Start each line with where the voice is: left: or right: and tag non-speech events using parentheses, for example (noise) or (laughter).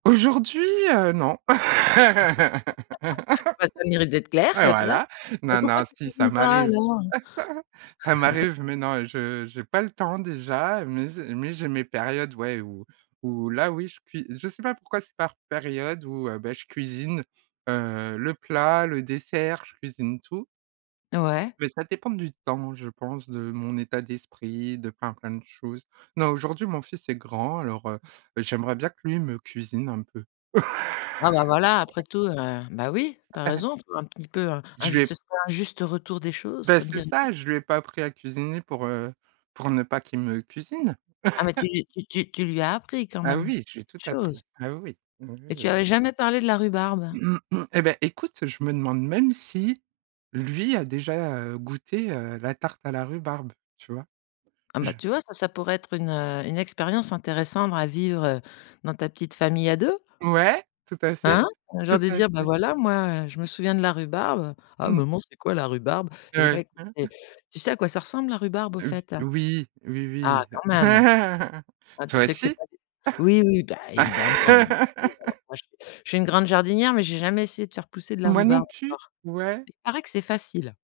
right: Aujourd'hui? Heu, non.
left: (laughs) Bah, ça a le mérite d'être
right: (laughs)
left: clair
right: Bah,
left: comme ça.
right: voilà,
left: Ben,
right: non,
left: pourquoi
right: non,
left: tu
right: si ça
left: cuisines pas
right: m'arrive
left: alors?
right: (chuckles) ça
left: (chuckles)
right: m'arrive mais non, je j'ai pas le temps déjà, mais zé mais j'ai mes périodes, ouais, où où là, oui, je cui je sais pas pourquoi c'est par période où, heu, beh, je cuisine, heu, le plat, le dessert, je cuisine tout
left: Ouais.
right: mais ça dépend du temps, je pense, de mon état d'esprit, de plein, plein de choses. Non, aujourd'hui, mon fils est grand alors, heu, j'aimerais bien que lui me cuisine un peu.
left: Ah bah, voilà, après
right: (laughs)
left: tout, heu, ben, oui, tu as
right: (chuckles)
left: raison, faut un petit peu, heu, un
right: Je lui
left: juste
right: ai
left: c'est un juste retour des choses
right: beh,
left: comme
right: c'est
left: dirait l'autre.
right: ça, je lui ai pas appris à cuisiner pour, heu, pour ne pas qu'il me cuisine.
left: Ah, mais tu
right: (chuckles)
left: tu tu tu lui as appris quand
right: Ah
left: même?
right: oui, je lui ai tout
left: Chose.
right: appris. Ah oui, oui. Oui, oui,
left: Et tu
right: oui.
left: avais jamais parlé de la rhubarbe?
right: (clears throat) Eh ben, écoute, je me demande même si lui a déjà, heu, goûté, heu, la tarte à la rhubarbe, tu vois?
left: Ah ben,
right: Je
left: tu vois, ça, ça pourrait être une, heu, une expérience intéressante à vivre, heu, dans ta petite famille à 2?
right: Ouais, tout à fait.
left: Hein? Un
right: Tout
left: genre de
right: à
left: dire: «Bah
right: fait.
left: voilà, moi, heu, je me souviens de la rhubarbe». «Ah
right: Mmh.
left: maman, c'est quoi la rhubarbe?» Eh
right: Heu,
left: ben,
right: hein.
left: é
right: (chuckles)
left: tu sais à quoi ça ressemble la rhubarbe, au fait?
right: Oui,
left: Ah
right: oui,
left: quand
right: oui.
left: même!
right: (chuckles)
left: Enfin tu
right: Toi
left: sais que c'est
right: aussi?
left: pas des oui oui, bah, évidemment (unintelligible) je
right: (laughs)
left: suis une grande jardinière, mais j'ai jamais essayé de faire pousser de la
right: Moi non
left: rhubarbe
right: plus,
left: encore.
right: ouais.
left: Il paraît que c'est facile.